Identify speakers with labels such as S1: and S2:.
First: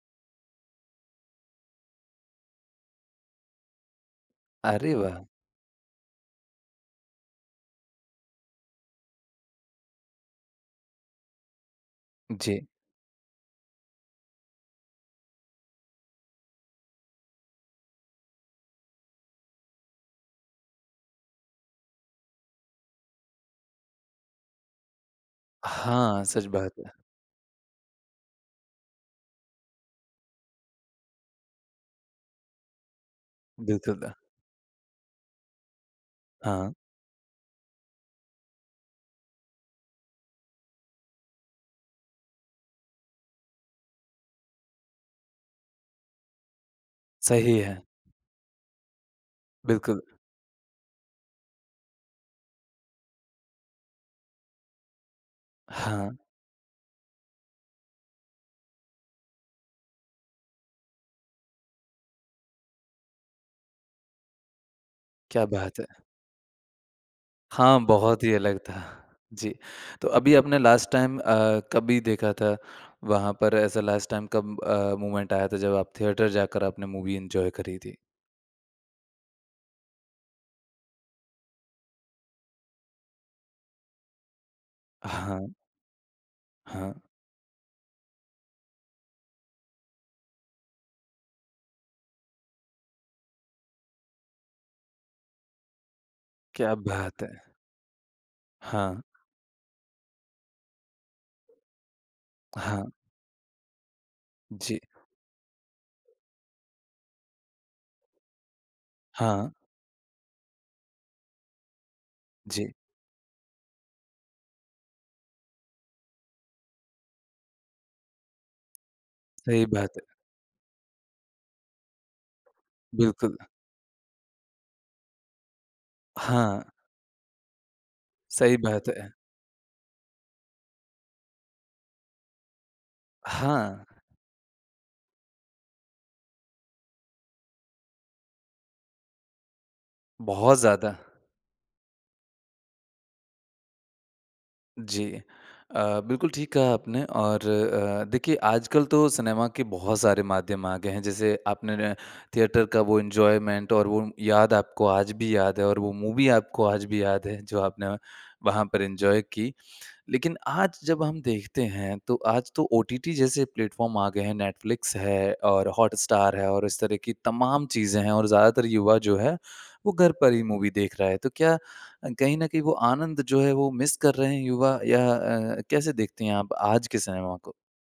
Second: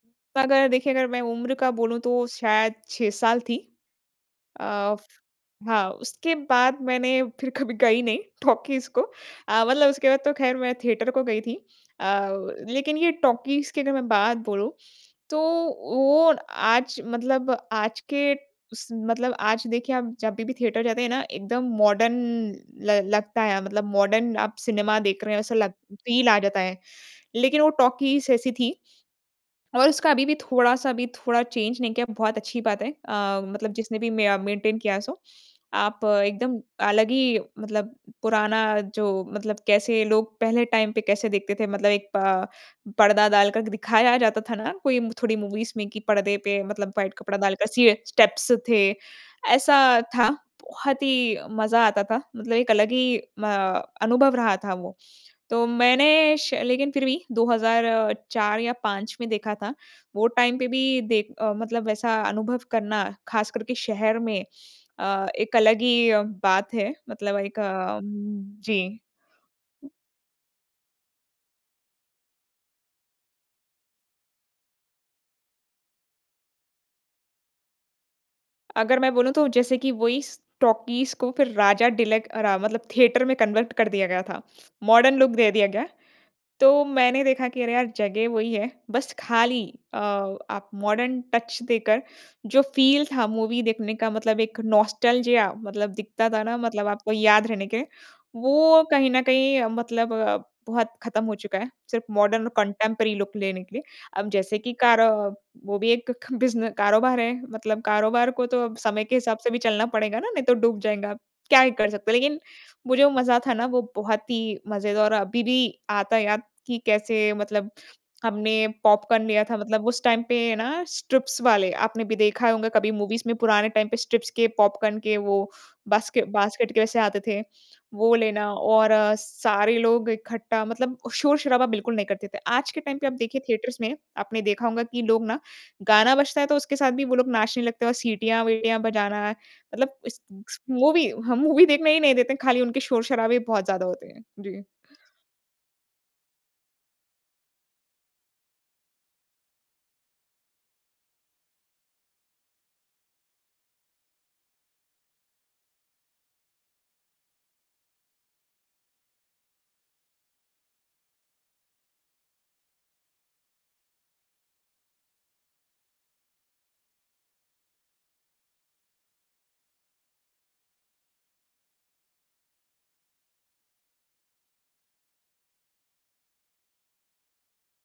S1: अगर देखिए अगर मैं उम्र का बोलूँ तो शायद 6 साल थी। अ,
S2: अरे वाह!
S1: हाँ, उसके बाद मैंने फिर कभी गई नहीं टॉकीज़ को, अ मतलब उसके बाद तो ख़ैर मैं थिएटर को गई थी। अ,
S2: जी।
S1: लेकिन ये टॉकीज़ की अगर मैं बात बोलूँ तो वो आज मतलब आज के स मतलब आज देखिए आप जभी भी थिएटर जाते हैं ना एकदम मॉडर्न ल लगता है मतलब मॉडर्न आप सिनेमा देख रहे हैं ऐसा लग
S2: हाँ,
S1: फ़ील आ
S2: सच
S1: जाता
S2: बात
S1: है।
S2: है।
S1: लेकिन वो टॉकीज़ ऐसी थी, और उसका अभी भी थोड़ा-सा भी थोड़ा चेंज़ नहीं किया बहुत अच्छी बात है अ, मतलब जिसने भी
S2: [unintelligible]
S1: मे मेंटेन किया सो। आप एकदम
S2: हाँ।
S1: अलग ही मतलब पुराना जो मतलब कैसे लोग पहले टाइम पे कैसे देखते थे मतलब एक प पर्दा डालकर दिखाया जाता था ना कोई थोड़ी मूवीज़ में कि पर्दे पे मतलब व्हाइट कपड़ा
S2: सही
S1: डालकर
S2: है।
S1: सीए स्टेप्स थे ऐसा
S2: बिल्कुल।
S1: था। बहुत ही मज़ा आता था मतलब एक अलग ही म अनुभव रहा था वो। तो
S2: हाँ।
S1: मैंने श लेकिन फिर भी 2004 या 5 में देखा था, वो टाइम पे भी दे अ, मतलब वैसा अनुभव करना ख़ास करके शहर में अ,
S2: क्या
S1: एक
S2: बात
S1: अलग
S2: है।
S1: ही बात है मतलब एक
S2: हाँ, बहुत ही
S1: अम्म,
S2: अलग था।
S1: जी।
S2: जी, तो अभी आपने लास्ट टाइम अ, कभी देखा था वहाँ पर ऐसा लास्ट टाइम कब अ, मूवमेंट आया था जब आप थिएटर जाकर आपने मूवी एन्जॉय करी थी?
S1: अगर मैं बोलूँ तो जैसे कि वही स टॉकीज़ को फिर राजा डीलक अरा मतलब थिएटर में कन्वर्ट कर दिया गया था, मॉडर्न लूक दे
S2: हाँ।
S1: दिया गया। तो
S2: हाँ।
S1: मैंने देखा कि अरे यार जगह वही है बस खाली अ आप मॉडर्न टच देकर जो फ़ील था मूवी देखने का मतलब एक नॉस्टेल्जिया मतलब दिखता था ना
S2: क्या
S1: मतलब आपको
S2: बात
S1: याद
S2: है।
S1: रहने के वो
S2: हाँ।
S1: कहीं न कहीं मतलब बहुत ख़त्म हो चुका है सिर्फ़ मॉडर्न
S2: हाँ।
S1: कंटेम्पोरेरी लूक लेने के लिए। अब जैसे कि
S2: जी।
S1: कार वो भी एक ख बिज़ने कारोबार है मतलब कारोबार को तो अब समय के हिसाब से
S2: हाँ।
S1: भी चलना पड़ेगा ना नहीं तो डूब जाएँगा। क्या ही कर सकते हैं लेकिन
S2: जी।
S1: वो जो मज़ा था ना वो बहुत ही मज़ेदार और अभी भी आता है याद कि कैसे मतलब हमने पॉपकॉर्न लिया था
S2: सही
S1: मतलब
S2: बात
S1: उस
S2: है।
S1: टाइम पे ना स्ट्रिप्स वाले आपने भी देखा होंगा कभी मूवीज़ में
S2: बिल्कुल।
S1: पुराने टाइम पे स्ट्रिप्स के पॉपकॉर्न के वो बास्के
S2: हाँ।
S1: बास्केट के वैसे आते थे, वो लेना
S2: सही बात
S1: और
S2: है।
S1: सारे लोग इकट्ठा मतलब शोर-शराबा बिल्कुल नहीं करते थे। आज के टाइम पे आप देखिए थिएटर्स
S2: हाँ।
S1: में आपने देखा होंगा कि लोग ना गाना बजता है तो उसके साथ भी वो लोग नाचने लगते हैं और सीटियाँ-वीटियाँ बजाना। मतलब इस
S2: बहुत
S1: [unintelligible]
S2: ज़्यादा।
S1: मूवी हम मूवी देखने ही नहीं देते हैं खाली उनके शोर-शराबे ही बहुत ज़्यादा होते हैं, जी।
S2: जी। अ, बिल्कुल ठीक कहा आपने और अ, देखिए आजकल तो सिनेमा के बहुत सारे माध्यम आ गए हैं जैसे आपने न थिएटर का वो एन्जॉयमेंट और वो याद आपको आज भी याद है और वो मूवी आपको आज भी याद है जो आपने वहाँ पर एन्जॉय की। लेकिन आज जब हम देखते हैं तो आज तो ओटीटी जैसे प्लेटफ़ॉर्म आ गए हैं नेटफ्लिक्स है और हॉटस्टार है और इस तरह की तमाम चीज़ें हैं और ज़्यादातर युवा जो है वो घर पर ही मूवी देख रहा है। तो क्या अ, कहीं न कहीं वो आनंद जो है वो मिस कर रहे हैं युवा या अ, कैसे देखती हैं आप आज के सिनेमा को?